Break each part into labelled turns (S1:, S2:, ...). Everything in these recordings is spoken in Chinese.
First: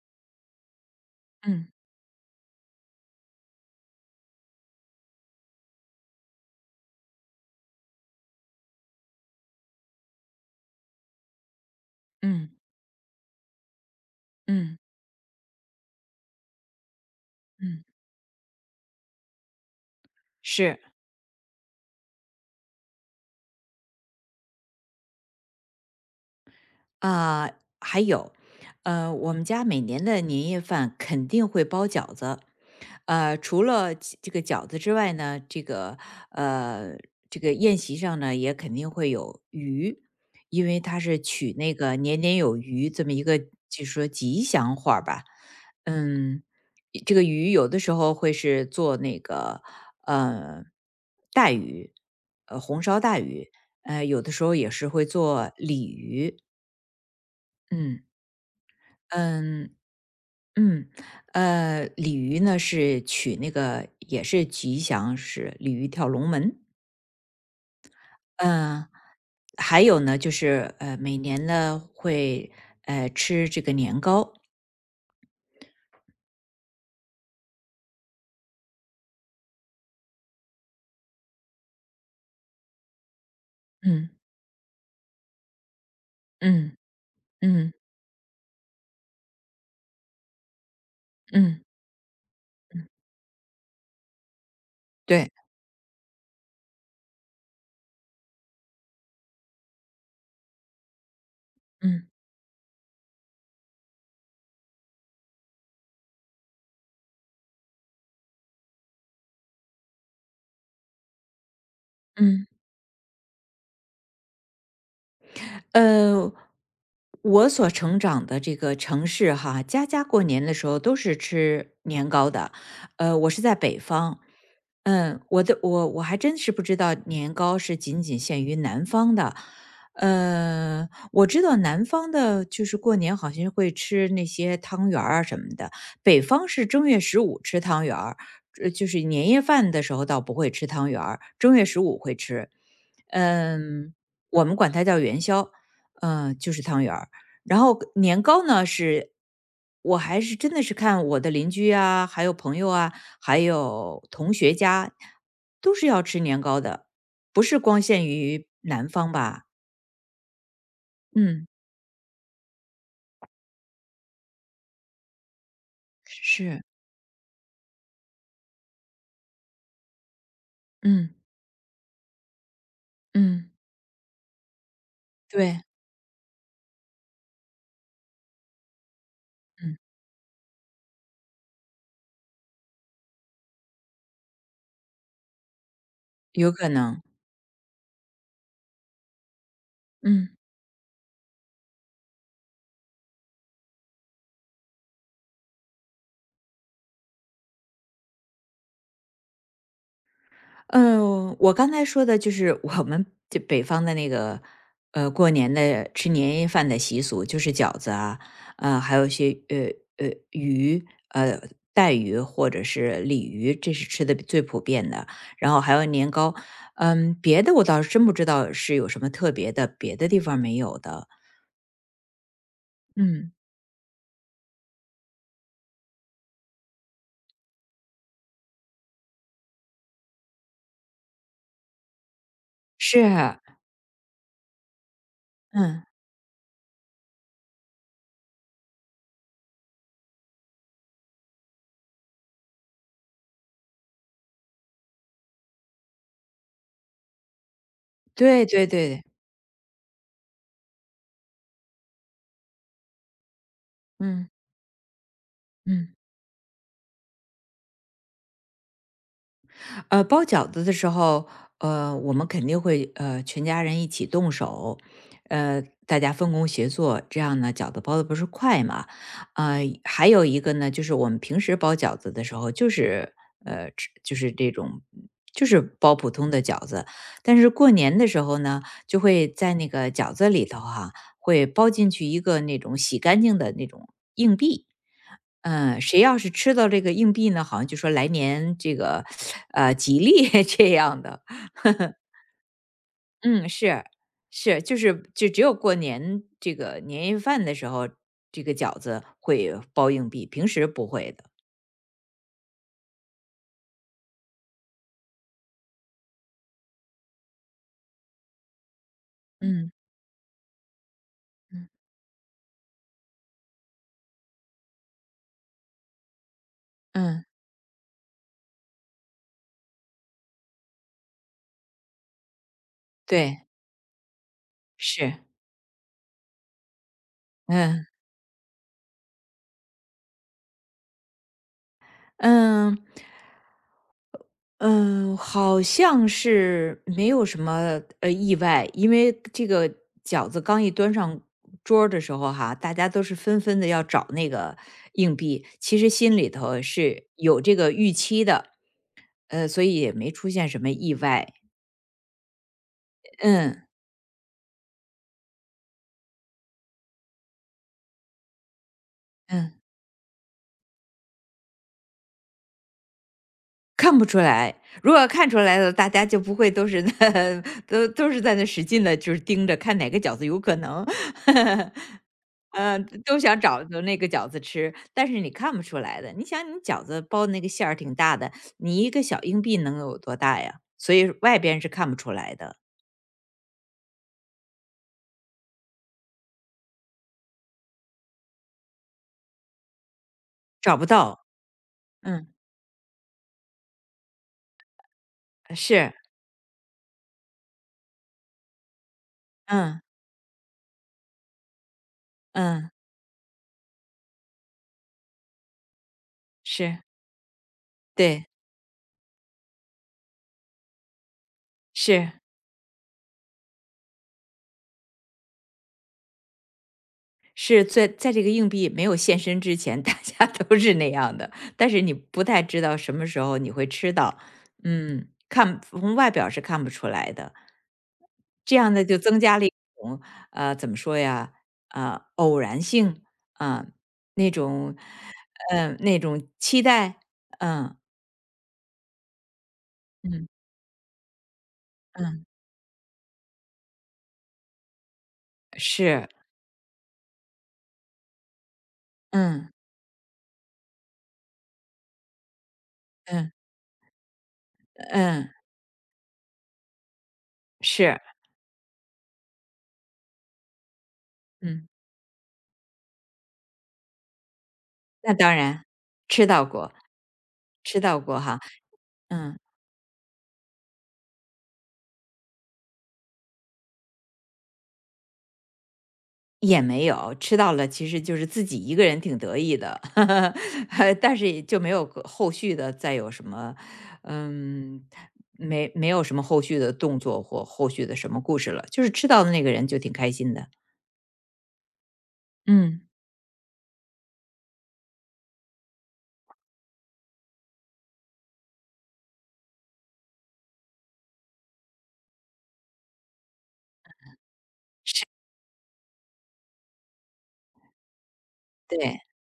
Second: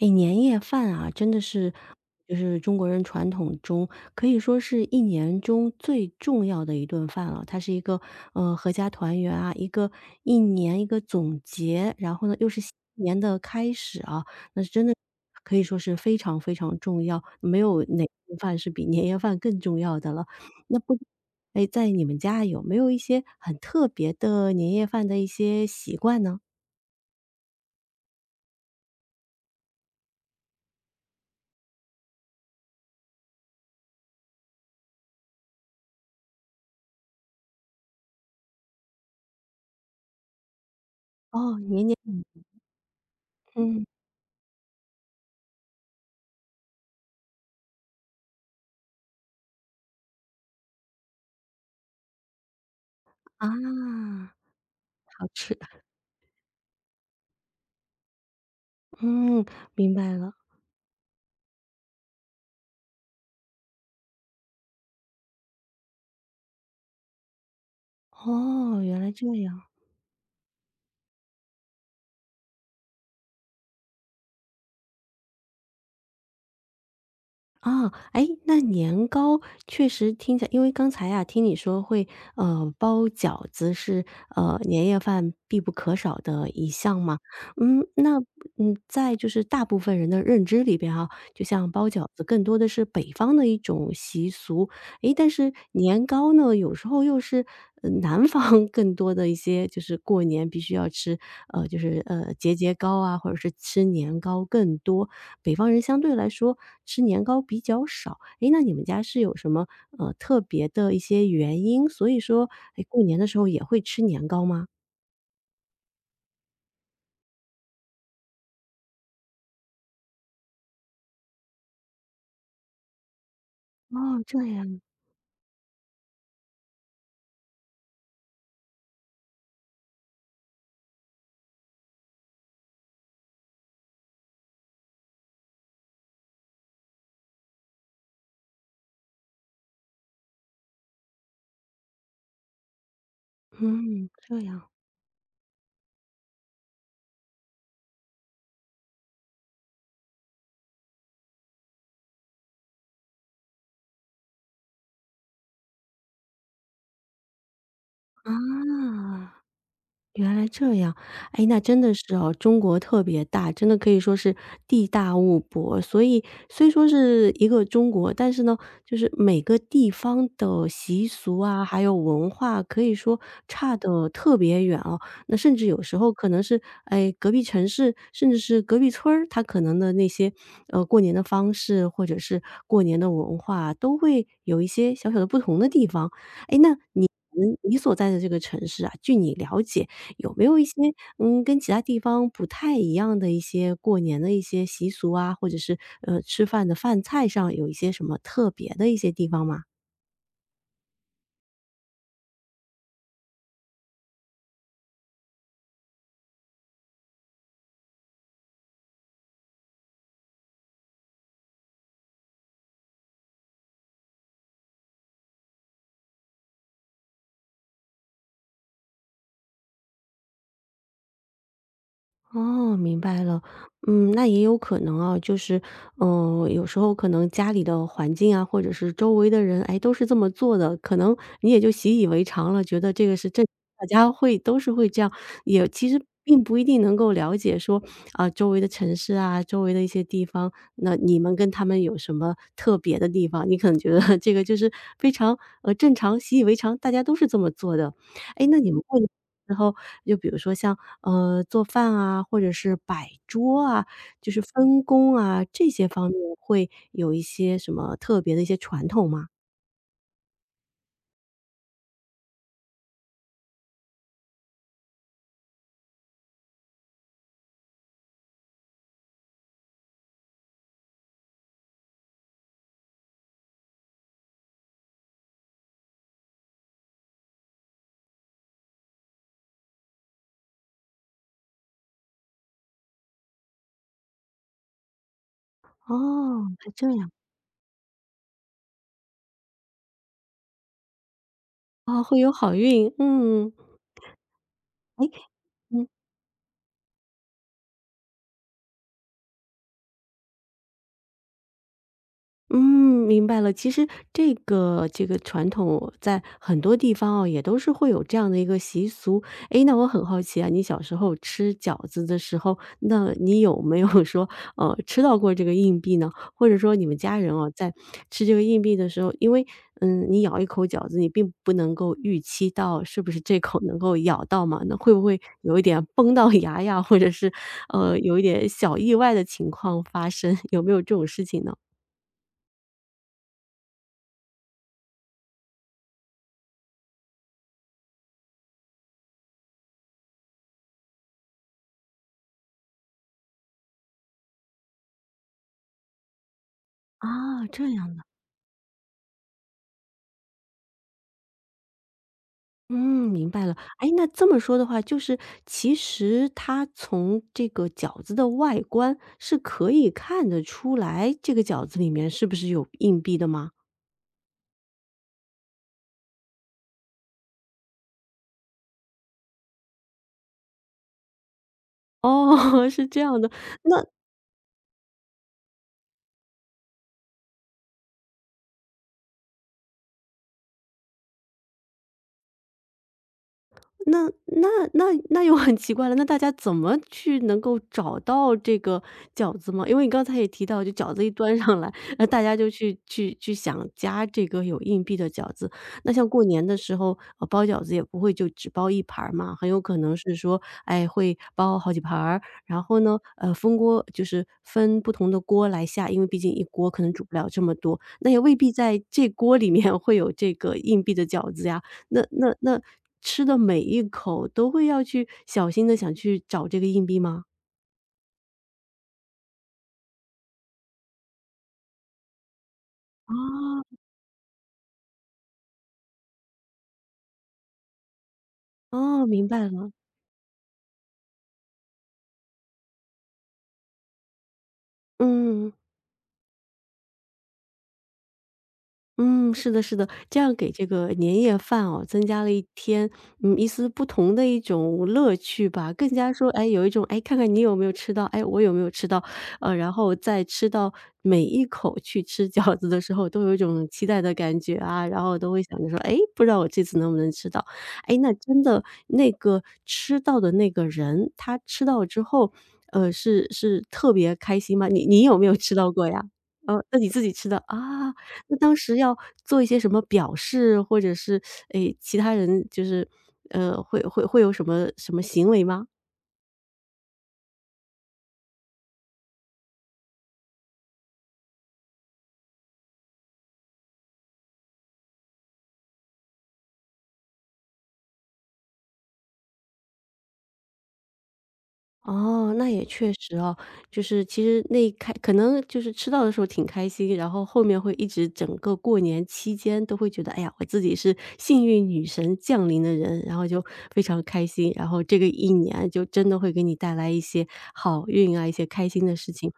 S1: 哎，年夜饭啊，真的是
S2: 嗯
S1: 就是中国人传统中可以说是一年中最重要的一顿饭了。它是一个合家团圆啊，一个一年一个总结，然后呢又
S2: 嗯
S1: 是新年的开始啊，那是
S2: 嗯
S1: 真的可以说是非常非常重要，没有
S2: 嗯，
S1: 哪顿饭是比年夜饭更重要的了。那
S2: 是。
S1: 不，哎，在你们家有没有一些很特别的年夜饭的一些习惯呢？
S2: 啊，还有，我们家每年的年夜饭肯定会包饺子，除了这个饺子之外呢，呃，这个宴席上呢也肯定会有鱼，因为它是取
S1: 哦，
S2: 那
S1: 年年，
S2: 个年
S1: 嗯
S2: 年有余这么一个
S1: 嗯
S2: 就是说吉祥话儿吧，嗯，这个鱼有的时候会是做那个呃带鱼，红烧带
S1: 啊，
S2: 鱼，有的时候也是会
S1: 好
S2: 做
S1: 吃。
S2: 鲤鱼。嗯
S1: 嗯，
S2: 嗯
S1: 明白了。
S2: 嗯，鲤鱼呢是取那个也是吉祥，是鲤鱼跳龙门。
S1: 哦，
S2: 嗯、
S1: 原来这样。
S2: 还有呢就是每年呢会吃这个年糕。
S1: 啊，哎，那年糕确实听起来因为刚才啊，听你说会，包饺子是，
S2: 嗯
S1: 年夜饭必不可少的一
S2: 嗯
S1: 项嘛。
S2: 嗯
S1: 嗯，那，在就是大部分人的认知里边啊，就
S2: 嗯，
S1: 像包饺子更多的是北方的一种习俗，诶，但
S2: 对，
S1: 是年糕呢，有时候又是，南方 更多的一些就是过年必须要吃，就是，
S2: 嗯
S1: 节节糕啊，或者是吃年糕更多。北方人相对来说吃年糕比较少。诶，那你们家是有什么，特别的一些原因，所以
S2: 嗯。
S1: 说，诶，过年的时候也会吃年糕吗？
S2: 呃，我所成长的这个城市哈，家家过年的时候都是吃年糕的。我是在北方，
S1: 哦，这样，
S2: 嗯，我的我我还真是不知道年糕是仅仅限于南方的。我知道南方的就是过年好像会吃那些汤圆儿啊什么的，北方是正月十五吃汤圆儿，就是年夜饭的时候倒不会吃汤圆儿，正月十五会吃。嗯，
S1: 嗯，这
S2: 我们
S1: 样。
S2: 管它叫元宵。嗯，就是汤圆儿。然后年糕呢是我还是真的是看我的邻居啊，还有朋友啊，还有同学家，都是要吃年糕的，不是光限于南方
S1: 啊。
S2: 吧？
S1: 原来这样，哎，
S2: 嗯，
S1: 那真的是哦，中国特别大，真的可以说是地大物博。所以
S2: 是，
S1: 虽说是一个中国，但是呢，就是每个地方的习
S2: 嗯
S1: 俗啊，还有文化，可以说
S2: 嗯，
S1: 差的特别远哦。那甚
S2: 对，
S1: 至有时候可能是，哎，隔壁城市，甚至是隔壁村儿，它可能
S2: 嗯，
S1: 的那些过年的方式，或者是过年的文化，都会有一些小小的不同的地方。
S2: 有
S1: 哎，
S2: 可
S1: 那
S2: 能，
S1: 你所在的这个城市啊，据你了解。
S2: 嗯。
S1: 有没有一些跟其他地方不太一样的一些过年的一些习俗啊，或者是吃饭的饭菜上有一些什么特别的一些地方吗？
S2: 嗯，我刚才说的就是我们这北方的那个，过年的吃年夜饭的习俗，就是饺子啊，还有一些鱼，呃带鱼或者是鲤鱼，这是吃的最普遍的。然后还有年糕，嗯，别的我倒是真不知道是有什么特别的，别的地方没有的。
S1: 哦，明白
S2: 嗯，
S1: 了。嗯，那也有可能啊，就是，有时候可能家里的环境啊，或者是周围的人，哎，都是这么做的，可能你也就习以为常了，觉得
S2: 是
S1: 这个是
S2: 啊，
S1: 大家会都是会这样，也
S2: 嗯，
S1: 其实并不一定能够了解说，啊，周围的城市啊，周围的一些地方，那你们跟他们有什么特别的地方？你可能觉得 这个就是非常，正常、习以为常，大家都是这么做的。哎，
S2: 对
S1: 那
S2: 对
S1: 你们会
S2: 对，
S1: 然后就比如说像，做饭啊，或者是摆桌啊，
S2: 嗯
S1: 就是分工啊，这些
S2: 嗯。
S1: 方面会有一些什么特别的一些传统吗？
S2: 包饺子的时候，我们肯定会全家人一起动手，大家分工协作，这样呢饺子包的不是快嘛？还有一个呢，就是我们平时包饺子的时候，就是吃就是这种就是包普通的饺子，但是过年的时候呢，就会在那个饺子里头哈、会包进去一个那种洗干净的那种硬币。嗯，谁要是
S1: 哦，
S2: 吃到
S1: 还
S2: 这
S1: 这
S2: 个
S1: 样，
S2: 硬币呢，好像就说来年这个，吉利 这样的。
S1: 啊，会有好运，
S2: 嗯，
S1: 嗯。
S2: 是是，就
S1: 哎，
S2: 是就只有过
S1: 嗯。
S2: 年这个年夜饭的时候，这个饺子会包硬币，平时不会的。
S1: 嗯，明白了。其实这个传统在很多地方哦，也都是会有这样的一个习俗。诶，
S2: 嗯
S1: 那我很好奇啊，你小时候吃
S2: 嗯
S1: 饺子的时候，那你有没有说，吃到过这个硬币呢？或者说你们家
S2: 嗯，
S1: 人哦，在吃这个硬币的时候，因为你咬一口饺子，你并不能够预期到是不是这
S2: 对，
S1: 口能够咬到嘛，那会不会
S2: 是，
S1: 有一点崩到牙呀，或者是
S2: 嗯
S1: 有一点小意外的情况发生，有没有这种事情呢？
S2: 嗯。嗯，好像是没有什么意外，因为这个饺子刚一端上桌儿的时候哈，大家都是纷纷的要找那个硬币，其实心里头是有
S1: 啊，
S2: 这
S1: 这
S2: 个预
S1: 样，
S2: 期的，所以也没出现什么意外。
S1: 嗯，明白了。
S2: 嗯
S1: 哎，那这么说的话，就是其实它从这个饺子的外观是
S2: 嗯，
S1: 可以看得出来，这个饺子里面是不是有硬币的吗？
S2: 看不出来，如果看出来了，大家就不会都是那 都是在那使劲的，就是盯着看哪个饺子有可能。
S1: 哦，
S2: 嗯，
S1: 是这
S2: 都
S1: 样的。
S2: 想找着那个饺子吃，但是你看不出来的。你想你饺子包的那个馅儿挺大的，你一个小硬币能有多大呀？所以外边是看不出来的，
S1: 那那那那又很奇怪了，那大家怎么去能够找到这个饺子吗？因为你刚才也提到，就
S2: 找不
S1: 饺子一
S2: 到。
S1: 端上来，那大
S2: 嗯，
S1: 家就去想夹这个有硬币的饺子。那
S2: 是，
S1: 像过年的时候，包饺子也不会就只包一盘儿嘛，很有可
S2: 嗯，
S1: 能是说，哎，会包好几盘儿，然
S2: 嗯，
S1: 后呢，分锅就是分不同的锅来下，因为毕竟一锅可
S2: 是，
S1: 能煮不了这么多，那也
S2: 对，
S1: 未必在这锅里面会有这个硬币的饺子呀。那
S2: 是。
S1: 那那吃的每一口都会要去小心的想去找这个硬币吗？
S2: 是在这个硬币没有现身之前，大家都是那样的，但是你不太知道什么时候你
S1: 哦。
S2: 会吃到，嗯，看从外表是看不出来的。这样呢，就
S1: 哦，
S2: 增
S1: 明白
S2: 加了一
S1: 了，
S2: 种怎么说呀？啊，偶然性啊、那种，
S1: 嗯。
S2: 嗯、那种期待，嗯
S1: 嗯，是的，是的，这
S2: 嗯
S1: 样给这个年夜饭哦，增加
S2: 嗯，
S1: 了一天，一丝不同的一种乐趣吧。更
S2: 是，
S1: 加说，哎，有一种，哎，看看你有没有吃到，哎，我有没有吃到，
S2: 嗯
S1: 然后在吃到每一口去吃饺子的时候，都
S2: 嗯
S1: 有一种期待的感觉啊，然后
S2: 嗯，
S1: 都会想着说，哎，不知道我这次能不能吃到。哎，
S2: 是，
S1: 那真的那个吃到的那个人，他吃
S2: 嗯，
S1: 到之后，是特别开心吗？你
S2: 那
S1: 有没有
S2: 当
S1: 吃
S2: 然
S1: 到过呀？
S2: 吃到
S1: 哦，
S2: 过，
S1: 那你自己吃的
S2: 吃
S1: 啊？
S2: 到过
S1: 那
S2: 哈，
S1: 当时要
S2: 嗯。
S1: 做一些什么表示，或者是，诶，其他人就是，会有什么什么行为吗？
S2: 也没有，吃到了其实就是自己一个人挺得意的，但是也就没有个后续的再有什么，嗯，没有什么后续的动作或后续的什么故事了，就是吃到的那个人就挺开心的。
S1: 哦，那也
S2: 嗯，
S1: 确实哦，就是其实那一开可能就是吃到的时候挺开心，然后后面会一直整个过年期间都会觉得，哎呀，我自己是幸运女神降临的人，然后就非常开心，然后这个一年就真的会给你带来一些好运啊，一些开心的
S2: 对，
S1: 事情。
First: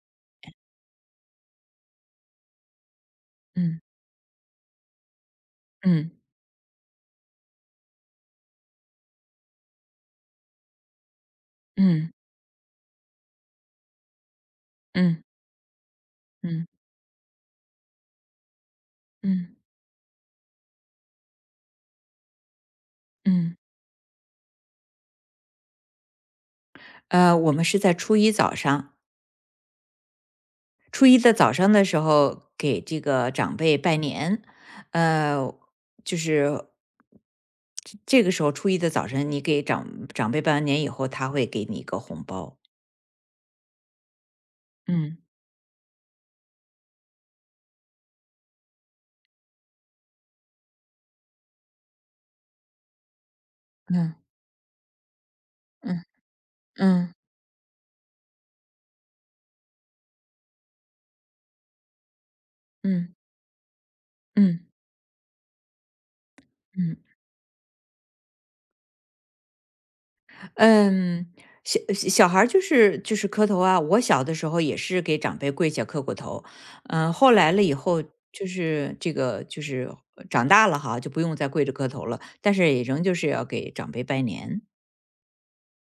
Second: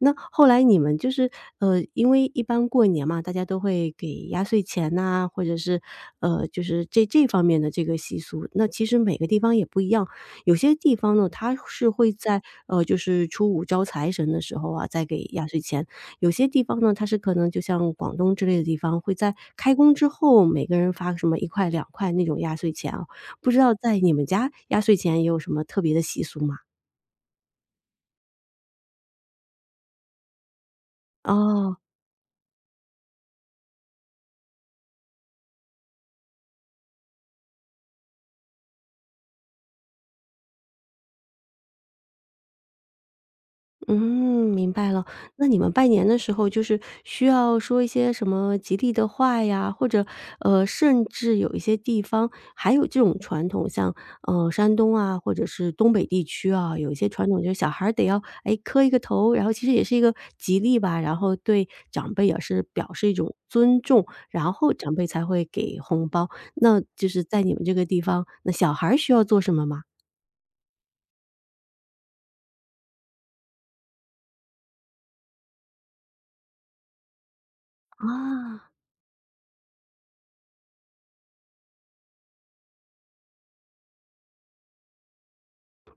S1: 那后来你们就是，因为一般过年嘛，大家都
S2: 嗯
S1: 会给压岁钱呐，或者是，
S2: 嗯
S1: 就是这方面的这个习俗。那其实每个地方也不一样，有些地方呢，它是会
S2: 嗯
S1: 在，就是初五招财神的时候啊，再给
S2: 嗯
S1: 压岁钱；有些地
S2: 嗯
S1: 方呢，它是可能就像广东之类的地方，会在
S2: 嗯
S1: 开工之后每个人发个什么一块两块那种压岁钱啊。不
S2: 嗯。
S1: 知道在你们家压岁钱也有什么特别的习俗吗？
S2: 我们是在初一早上，初一的早上
S1: 哦。
S2: 的时候给这个长辈拜年，呃，就是这个时候初一的早晨，你给长辈拜完年以后，他会给你一个红包。
S1: 嗯，明白了。
S2: 嗯
S1: 那你们拜年的时候，就是需要说一些什么吉利的话呀，或者甚至有一些地方还有这种传统，像
S2: 嗯
S1: 山东啊，或者是东
S2: 嗯
S1: 北地区啊，有一些
S2: 嗯
S1: 传统就是小孩儿得要哎磕一个头，然后其实也是一个吉利吧，然后对长辈也是表示一
S2: 嗯
S1: 种尊重，然
S2: 嗯
S1: 后长辈才会给红包。那
S2: 嗯
S1: 就是在你们这个地方，那小孩儿需要做什么吗？
S2: 嗯，小孩儿就是磕头啊。我小的时候也是给长辈跪下磕过头，嗯、后来了以后就
S1: 啊，
S2: 是这个就是长大了哈，就不用再跪着磕头了，但是也仍旧是要给长辈拜年。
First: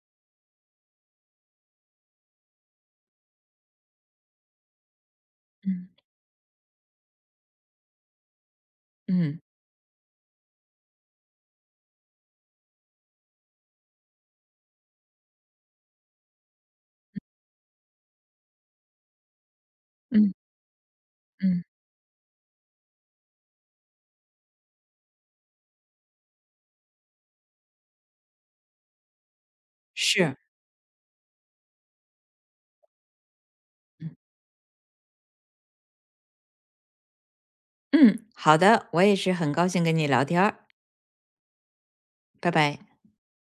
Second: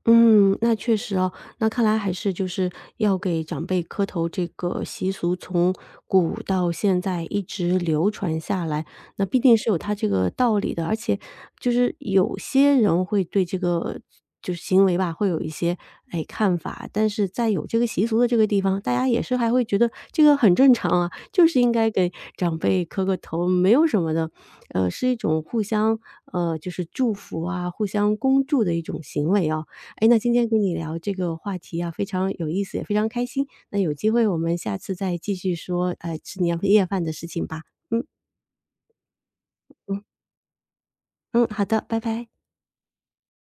S1: 嗯，那确实哦，那看来还是就是要给长辈磕头这个习俗，从
S2: 嗯
S1: 古到现在一直流传下来，那必
S2: 嗯
S1: 定是有它这个道理的。而且就是有些人会对这个就是行为吧，会有一些哎看法，但是在有这个习俗的这个地方，大家也是还会觉得这
S2: 嗯
S1: 个很正常啊，就是
S2: 嗯，
S1: 应该给长辈磕个头，没有什么的。是一种互相就是祝福啊，互相恭祝的一种行为啊。哎，那今
S2: 是，
S1: 天跟你聊这个话题啊，非常有意思，也非常开心。那有机
S2: 嗯
S1: 会我们下次再继续说，吃年夜饭的事情吧。嗯
S2: 嗯，好的，我也是很高兴跟
S1: 嗯
S2: 你聊天儿
S1: 嗯，好的，拜拜。
S2: 拜拜。